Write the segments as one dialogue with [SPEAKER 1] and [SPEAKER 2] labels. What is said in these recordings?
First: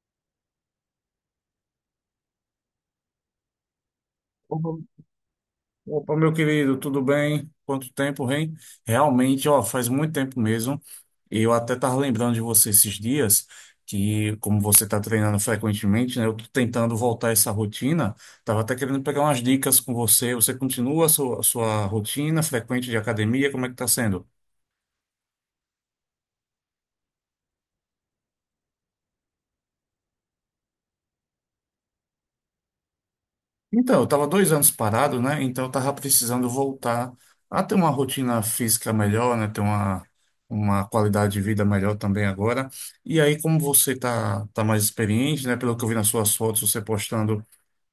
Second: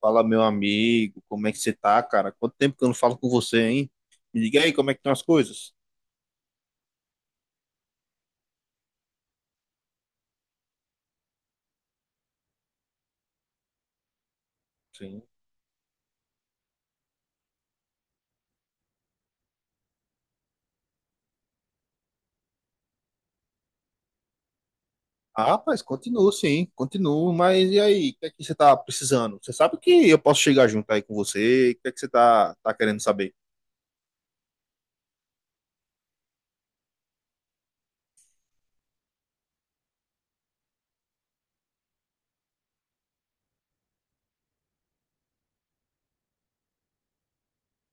[SPEAKER 1] Fala, meu amigo, como é que você tá, cara? Quanto tempo que eu não falo com você, hein? Me diga aí
[SPEAKER 2] Opa,
[SPEAKER 1] como é que estão as coisas.
[SPEAKER 2] opa, meu querido, tudo bem? Quanto tempo, hein? Realmente, ó, faz muito tempo mesmo. Eu até estava lembrando de você esses dias, que como você está
[SPEAKER 1] Sim.
[SPEAKER 2] treinando frequentemente, né? Eu tô tentando voltar essa rotina. Estava até querendo pegar umas dicas com você. Você continua a sua rotina frequente de academia? Como é que está sendo?
[SPEAKER 1] Ah, rapaz, continuo, sim, continuo, mas e aí, o que é que você tá precisando? Você sabe que eu posso chegar junto aí com você, o que é que você tá querendo saber?
[SPEAKER 2] Então, eu estava 2 anos parado, né? Então, eu estava precisando voltar a ter uma rotina física melhor, né? Ter uma qualidade de vida melhor também agora. E aí, como você tá mais experiente, né? Pelo que eu vi nas suas fotos, você postando,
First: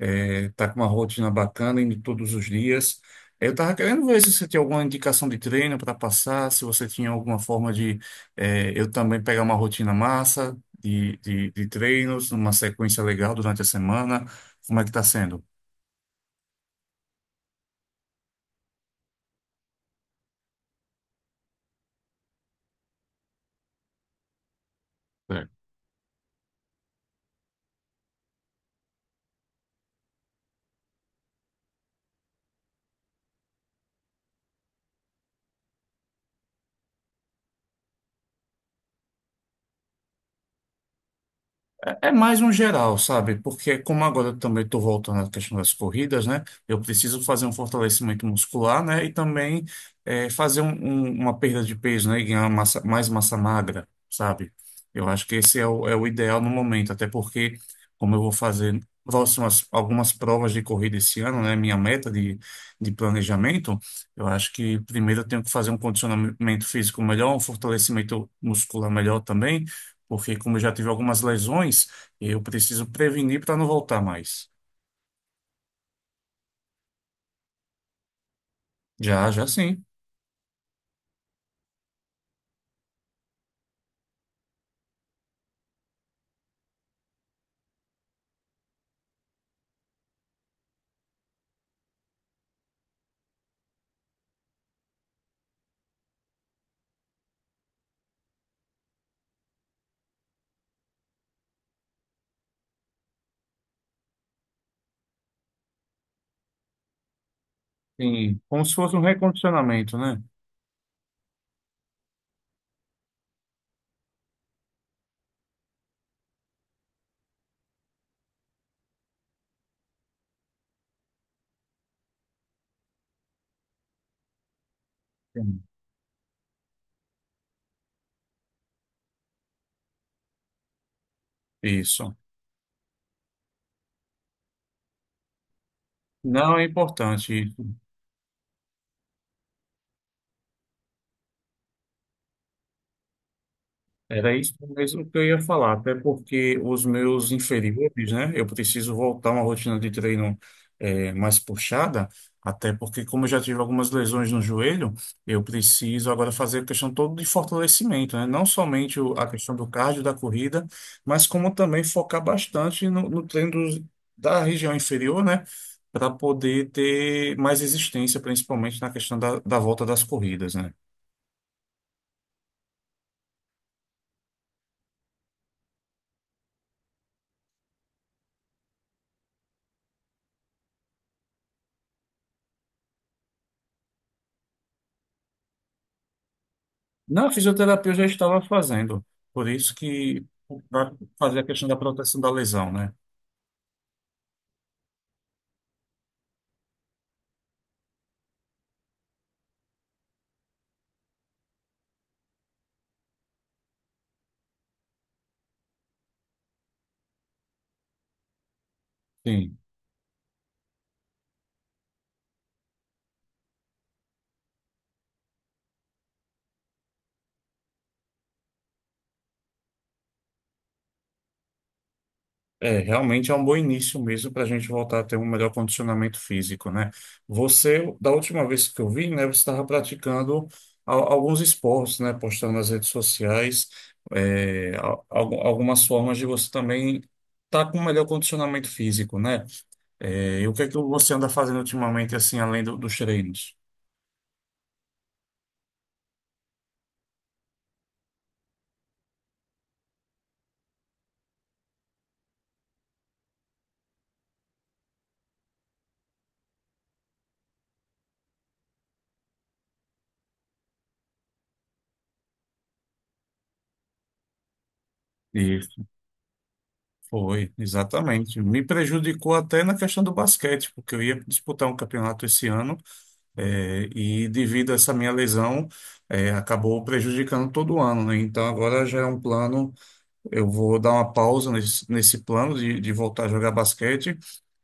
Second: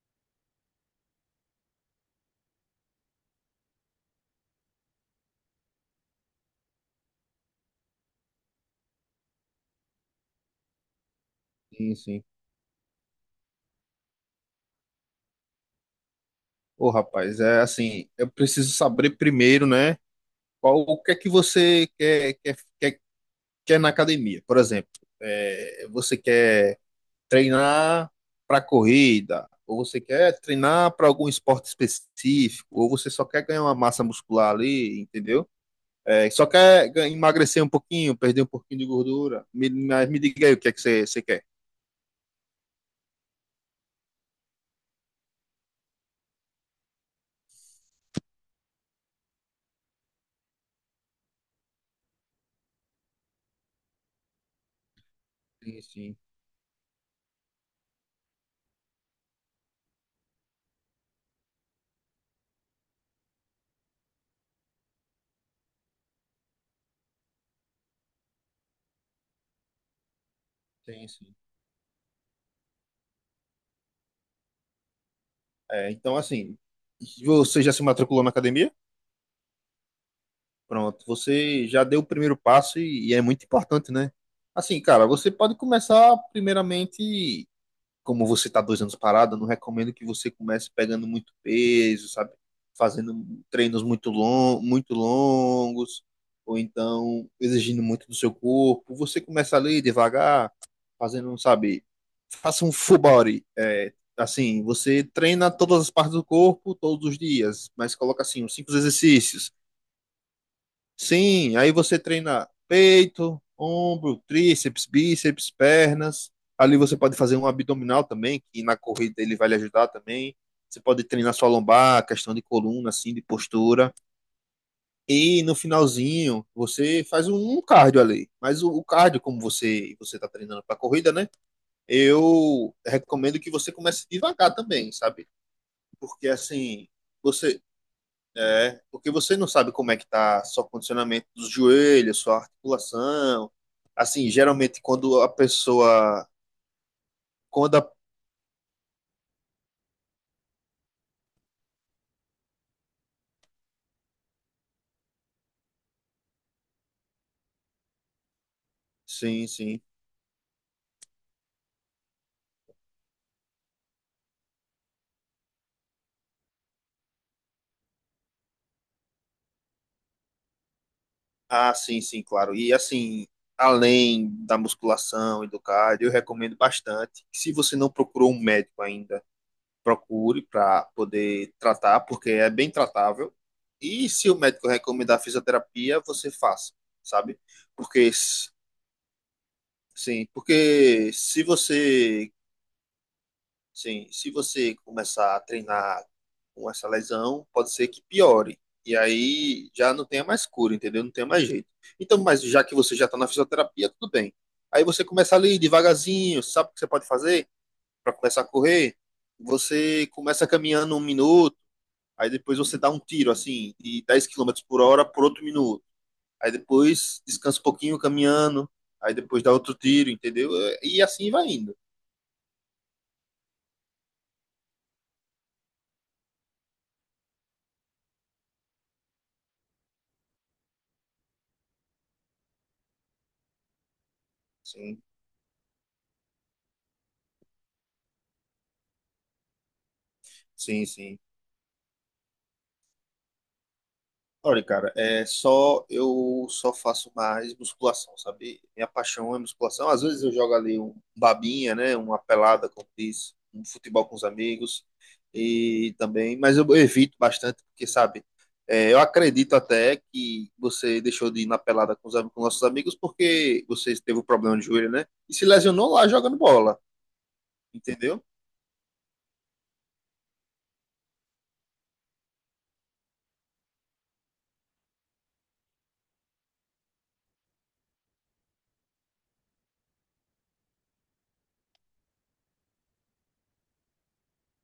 [SPEAKER 2] tá com uma rotina bacana indo todos os dias. Eu estava querendo ver se você tinha alguma indicação de treino para passar, se você tinha alguma forma de, eu também pegar uma rotina massa de
[SPEAKER 1] Sim, sim.
[SPEAKER 2] treinos, uma sequência legal durante a semana. Como é que está sendo?
[SPEAKER 1] Ô, rapaz, é assim, eu preciso saber primeiro, né? Qual, o que é que você quer na academia? Por exemplo, é, você quer treinar para corrida, ou você quer treinar para algum esporte específico, ou você só quer ganhar uma massa muscular ali, entendeu? É, emagrecer um pouquinho, perder um pouquinho de gordura. Mas me diga aí o que é que você quer.
[SPEAKER 2] É mais um geral, sabe? Porque como agora eu também estou voltando à questão das corridas, né? Eu preciso fazer um fortalecimento muscular, né? E também fazer uma perda de peso, né? E ganhar mais massa magra, sabe? Eu acho que esse é
[SPEAKER 1] Sim,
[SPEAKER 2] o, é o
[SPEAKER 1] sim,
[SPEAKER 2] ideal no momento, até porque como eu vou fazer próximas, algumas provas de corrida esse ano, né? Minha meta de planejamento, eu acho que primeiro eu tenho que fazer um condicionamento físico melhor, um fortalecimento muscular melhor também porque como eu já tive
[SPEAKER 1] sim,
[SPEAKER 2] algumas
[SPEAKER 1] sim.
[SPEAKER 2] lesões, eu preciso prevenir para não voltar mais.
[SPEAKER 1] É, então, assim, você já se matriculou na academia?
[SPEAKER 2] Já, já sim.
[SPEAKER 1] Pronto, você já deu o primeiro passo e é muito importante, né? Assim, cara, você pode começar primeiramente, como você está 2 anos parado, eu não recomendo que você comece pegando muito peso, sabe? Fazendo treinos muito longos, ou então exigindo muito do seu corpo. Você começa ali devagar, fazendo, sabe? Faça um full body. É, assim, você treina todas as partes do corpo todos os dias, mas coloca
[SPEAKER 2] Sim,
[SPEAKER 1] assim, uns
[SPEAKER 2] como
[SPEAKER 1] cinco
[SPEAKER 2] se fosse um
[SPEAKER 1] exercícios.
[SPEAKER 2] recondicionamento, né?
[SPEAKER 1] Sim, aí você treina peito, ombro, tríceps, bíceps, pernas. Ali você pode fazer um abdominal também, que na corrida ele vai lhe ajudar também. Você pode treinar sua lombar, questão de coluna, assim, de postura. E no
[SPEAKER 2] Sim.
[SPEAKER 1] finalzinho, você faz um cardio ali. Mas o cardio, como você está treinando para corrida, né?
[SPEAKER 2] Isso.
[SPEAKER 1] Eu recomendo que você comece devagar também, sabe? Porque
[SPEAKER 2] Não é
[SPEAKER 1] assim,
[SPEAKER 2] importante.
[SPEAKER 1] você porque você não sabe como é que tá seu condicionamento dos joelhos, sua articulação. Assim,
[SPEAKER 2] Era isso
[SPEAKER 1] geralmente
[SPEAKER 2] mesmo que
[SPEAKER 1] quando
[SPEAKER 2] eu
[SPEAKER 1] a
[SPEAKER 2] ia falar, até
[SPEAKER 1] pessoa,
[SPEAKER 2] porque os meus
[SPEAKER 1] quando a,
[SPEAKER 2] inferiores, né? Eu preciso voltar a uma rotina de treino mais puxada, até porque, como eu já tive algumas lesões no joelho, eu preciso agora fazer a questão toda de fortalecimento, né? Não somente a
[SPEAKER 1] sim,
[SPEAKER 2] questão do
[SPEAKER 1] sim.
[SPEAKER 2] cardio, da corrida, mas como também focar bastante no treino da região inferior, né? Para poder ter mais resistência, principalmente na questão da volta das corridas, né?
[SPEAKER 1] Ah, sim, sim, claro. E assim, além da musculação e do cardio, eu recomendo bastante. Se você não procurou um médico ainda, procure para poder tratar, porque é bem tratável. E se o médico recomendar fisioterapia, você faça,
[SPEAKER 2] Na
[SPEAKER 1] sabe?
[SPEAKER 2] fisioterapia eu
[SPEAKER 1] Porque
[SPEAKER 2] já estava fazendo, por isso que
[SPEAKER 1] sim,
[SPEAKER 2] para
[SPEAKER 1] porque
[SPEAKER 2] fazer
[SPEAKER 1] se
[SPEAKER 2] a questão da proteção da
[SPEAKER 1] você.
[SPEAKER 2] lesão, né?
[SPEAKER 1] Sim, se você começar a treinar com essa lesão, pode ser que piore. E aí já não tenha mais cura, entendeu? Não tenha mais jeito. Então, mas já que você já está na fisioterapia, tudo bem. Aí você começa ali devagarzinho. Sabe o que você pode fazer para começar a correr?
[SPEAKER 2] Sim.
[SPEAKER 1] Você começa caminhando 1 minuto, aí depois você dá um tiro assim, de 10 quilômetros por hora por outro minuto. Aí depois descansa um pouquinho caminhando, aí depois dá outro tiro, entendeu? E assim vai indo.
[SPEAKER 2] É, realmente é um bom início mesmo para a gente voltar a ter um melhor condicionamento físico, né? Você, da última vez que eu vi, né, você estava praticando alguns esportes, né? Postando nas redes sociais, é,
[SPEAKER 1] Sim,
[SPEAKER 2] algumas formas de você também estar com um melhor condicionamento físico, né? É, e o que é que
[SPEAKER 1] sim,
[SPEAKER 2] você
[SPEAKER 1] sim.
[SPEAKER 2] anda fazendo ultimamente, assim, além dos treinos?
[SPEAKER 1] Olha, cara, é só eu só faço mais musculação, sabe? Minha paixão é musculação. Às vezes eu jogo ali um babinha, né? Uma pelada, como diz, um futebol com os amigos, e também, mas eu evito bastante porque, sabe, é, eu acredito até que você deixou de ir na pelada com com nossos amigos porque você teve um problema de joelho, né? E se lesionou lá jogando bola,
[SPEAKER 2] Foi,
[SPEAKER 1] entendeu?
[SPEAKER 2] exatamente. Me prejudicou até na questão do basquete, porque eu ia disputar um campeonato esse ano, e devido a essa minha lesão, acabou prejudicando todo ano, né? Então agora já é um plano. Eu vou dar uma pausa nesse plano de voltar a jogar basquete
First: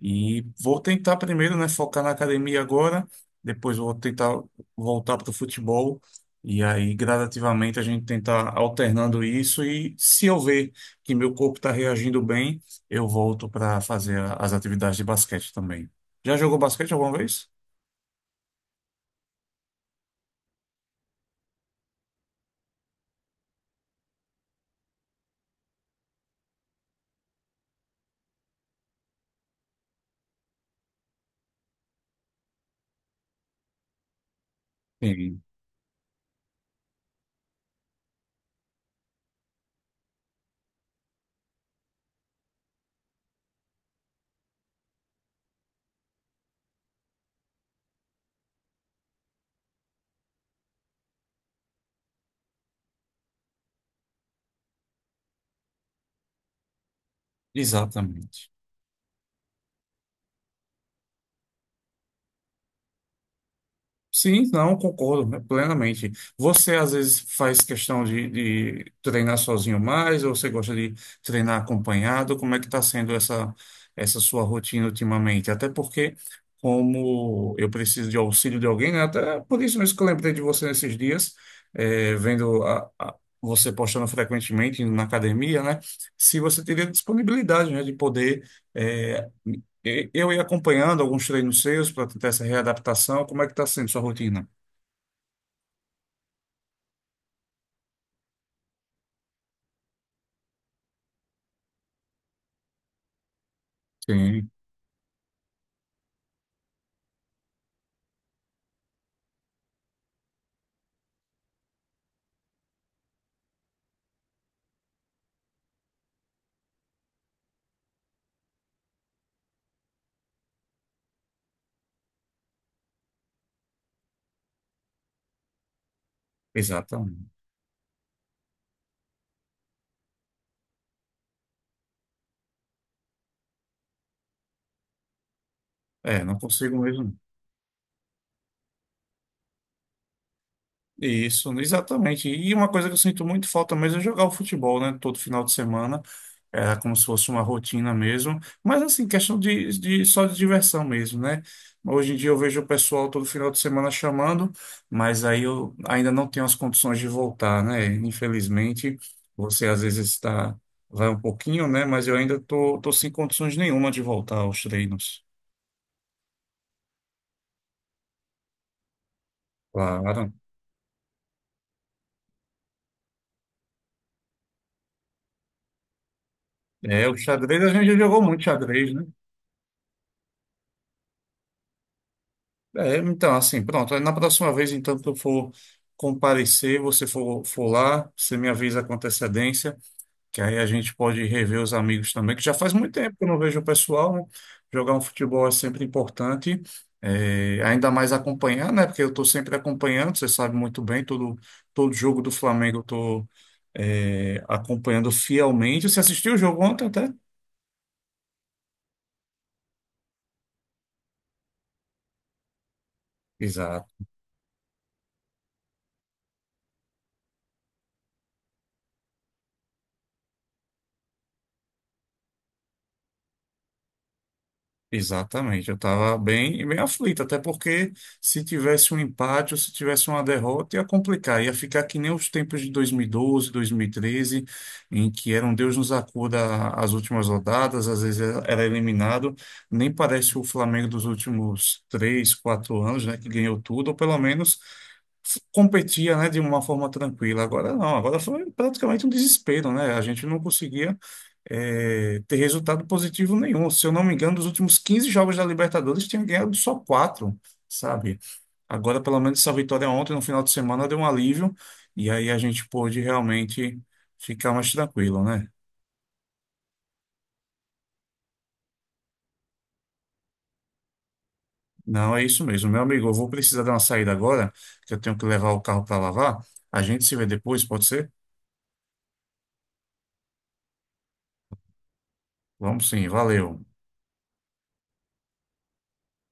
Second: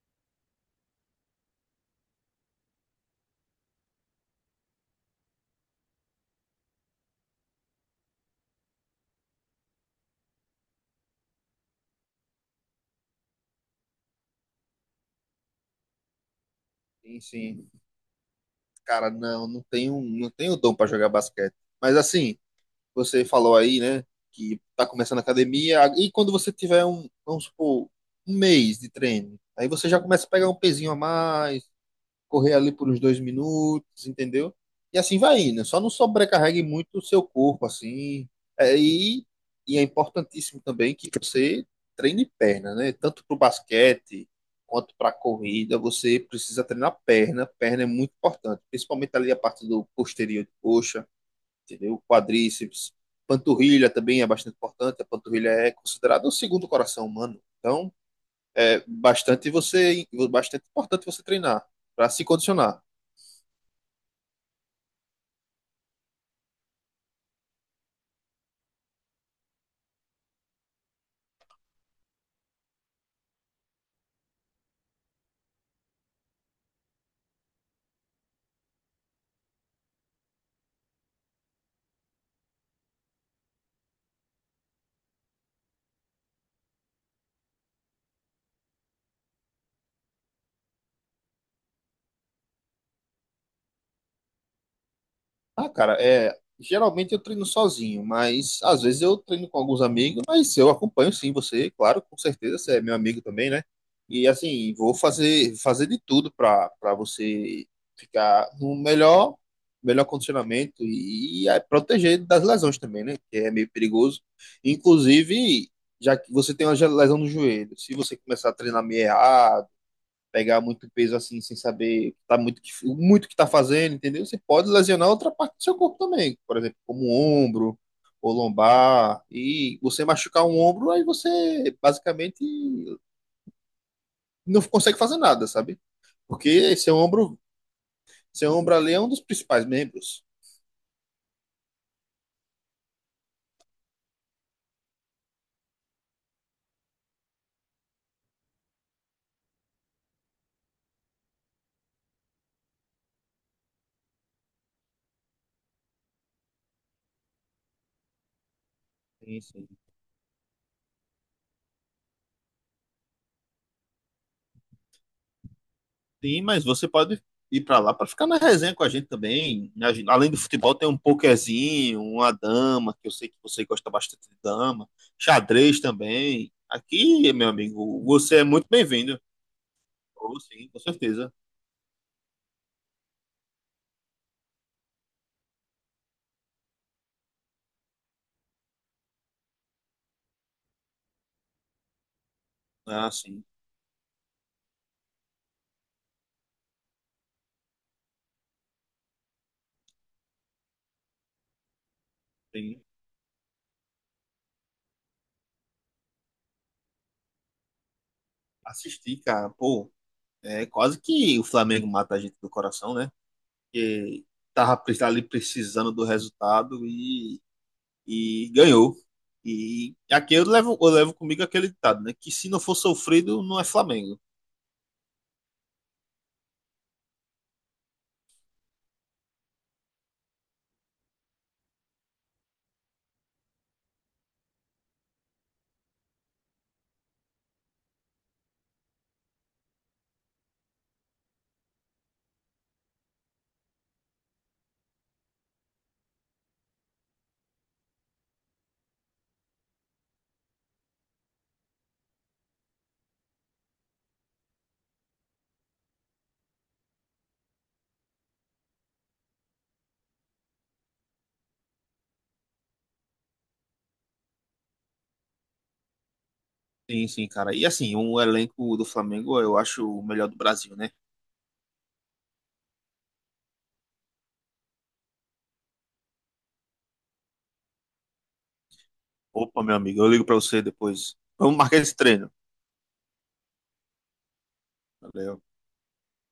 [SPEAKER 2] e vou tentar primeiro, né, focar na academia agora, depois vou tentar voltar para o futebol e aí gradativamente a gente tentar alternando isso e se eu ver que meu corpo está reagindo bem, eu volto para fazer as atividades de basquete também. Já jogou basquete alguma
[SPEAKER 1] Sim,
[SPEAKER 2] vez?
[SPEAKER 1] sim. Cara, não, não tenho, não tenho dom para jogar basquete. Mas assim, você falou aí, né? Que tá começando a academia. E quando você tiver um, vamos supor, 1 mês de treino, aí você já começa a pegar um pezinho a mais, correr ali por uns 2 minutos, entendeu? E assim vai
[SPEAKER 2] Sim,
[SPEAKER 1] indo. Só não sobrecarregue muito o seu corpo, assim. É, e é importantíssimo também que você treine perna, né? Tanto pro basquete quanto para corrida, você precisa treinar perna. Perna é muito importante, principalmente ali a parte do posterior de coxa, entendeu? Quadríceps, panturrilha também é bastante importante. A panturrilha é considerada o segundo coração humano. Então,
[SPEAKER 2] exatamente.
[SPEAKER 1] é bastante você, bastante importante você treinar para se condicionar.
[SPEAKER 2] Sim, não, concordo, né, plenamente. Você às vezes faz questão de treinar sozinho mais, ou você gosta de treinar acompanhado? Como é que está sendo essa sua rotina ultimamente? Até porque, como eu preciso de auxílio de alguém, né, até por isso mesmo que eu lembrei de você nesses dias, vendo você postando frequentemente na academia, né? Se você teria disponibilidade, né, de poder. eh, Eu ia acompanhando alguns treinos seus para tentar essa readaptação. Como é que está sendo sua rotina?
[SPEAKER 1] Ah, cara, é, geralmente eu treino sozinho, mas às vezes eu treino com alguns amigos, mas eu acompanho sim você, claro, com certeza você é meu amigo também, né? E
[SPEAKER 2] Sim,
[SPEAKER 1] assim, vou fazer de tudo para você ficar no melhor, condicionamento e proteger das lesões também, né? Que é meio perigoso. Inclusive, já que você tem uma lesão no joelho, se você começar a treinar meio errado, pegar muito peso assim, sem saber tá muito, muito que tá fazendo, entendeu? Você pode lesionar outra parte do seu corpo também, por exemplo, como o
[SPEAKER 2] exatamente.
[SPEAKER 1] ombro ou lombar, e você machucar um ombro, aí você basicamente não consegue fazer nada, sabe?
[SPEAKER 2] É, não
[SPEAKER 1] Porque
[SPEAKER 2] consigo
[SPEAKER 1] seu
[SPEAKER 2] mesmo.
[SPEAKER 1] ombro, seu ombro ali é um dos principais membros.
[SPEAKER 2] Isso, exatamente. E uma coisa que eu sinto muito falta mesmo é jogar o futebol, né? Todo final de semana. Era como se fosse uma rotina mesmo. Mas assim, questão de só de diversão mesmo, né? Hoje em dia eu vejo o pessoal todo final de semana chamando, mas aí eu ainda não tenho as condições de voltar, né? Infelizmente,
[SPEAKER 1] Sim,
[SPEAKER 2] você
[SPEAKER 1] sim.
[SPEAKER 2] às vezes está, vai um pouquinho, né? Mas eu ainda tô sem condições nenhuma de voltar aos treinos.
[SPEAKER 1] Sim, mas você pode ir para lá para ficar na resenha com a gente também. A gente, além
[SPEAKER 2] Claro.
[SPEAKER 1] do futebol, tem um pokerzinho, uma dama, que eu sei que você gosta bastante de dama, xadrez também.
[SPEAKER 2] É, o
[SPEAKER 1] Aqui, meu
[SPEAKER 2] xadrez a gente já
[SPEAKER 1] amigo,
[SPEAKER 2] jogou
[SPEAKER 1] você
[SPEAKER 2] muito
[SPEAKER 1] é muito
[SPEAKER 2] xadrez, né?
[SPEAKER 1] bem-vindo. Oh, sim, com certeza.
[SPEAKER 2] É, então, assim, pronto. Aí na próxima vez, então, que eu for comparecer, você for, for lá, você me avisa com antecedência, que aí a gente pode rever os amigos também, que já faz muito
[SPEAKER 1] Ah,
[SPEAKER 2] tempo que eu não
[SPEAKER 1] sim,
[SPEAKER 2] vejo o pessoal, né? Jogar um futebol é sempre importante, é, ainda mais acompanhar, né? Porque eu estou sempre acompanhando, você sabe muito bem, todo, todo jogo do Flamengo eu
[SPEAKER 1] sim.
[SPEAKER 2] estou, acompanhando fielmente. Você assistiu o jogo ontem até?
[SPEAKER 1] Assistir, cara, pô, é quase que o Flamengo mata a gente do coração, né?
[SPEAKER 2] Exato.
[SPEAKER 1] Porque tava ali precisando do resultado e ganhou. E aqui eu levo comigo aquele ditado, né? Que se não for sofrido, não é Flamengo.
[SPEAKER 2] Exatamente, eu estava bem, bem aflito, até porque se tivesse um empate ou se tivesse uma derrota ia complicar, ia ficar que nem os tempos de 2012, 2013, em que era um Deus nos acuda as últimas rodadas, às vezes era eliminado, nem parece o Flamengo dos últimos 3, 4 anos, né, que ganhou tudo, ou pelo menos competia, né, de uma forma tranquila. Agora não, agora foi praticamente um desespero, né? A gente não conseguia ter resultado positivo nenhum. Se eu não me engano, dos últimos 15 jogos da Libertadores, tinha ganhado só quatro, sabe? Agora, pelo menos, essa vitória ontem, no final de semana, deu um alívio, e aí a gente pôde realmente ficar mais tranquilo, né?
[SPEAKER 1] Sim, sim, cara. E assim, o elenco do Flamengo eu acho o melhor do Brasil, né?
[SPEAKER 2] Não, é isso mesmo. Meu amigo, eu vou precisar dar uma saída agora, que eu tenho que levar o carro para lavar. A gente se vê depois, pode ser?
[SPEAKER 1] Opa, meu amigo, eu ligo pra você depois. Vamos marcar esse treino.
[SPEAKER 2] Vamos sim, valeu.
[SPEAKER 1] Valeu.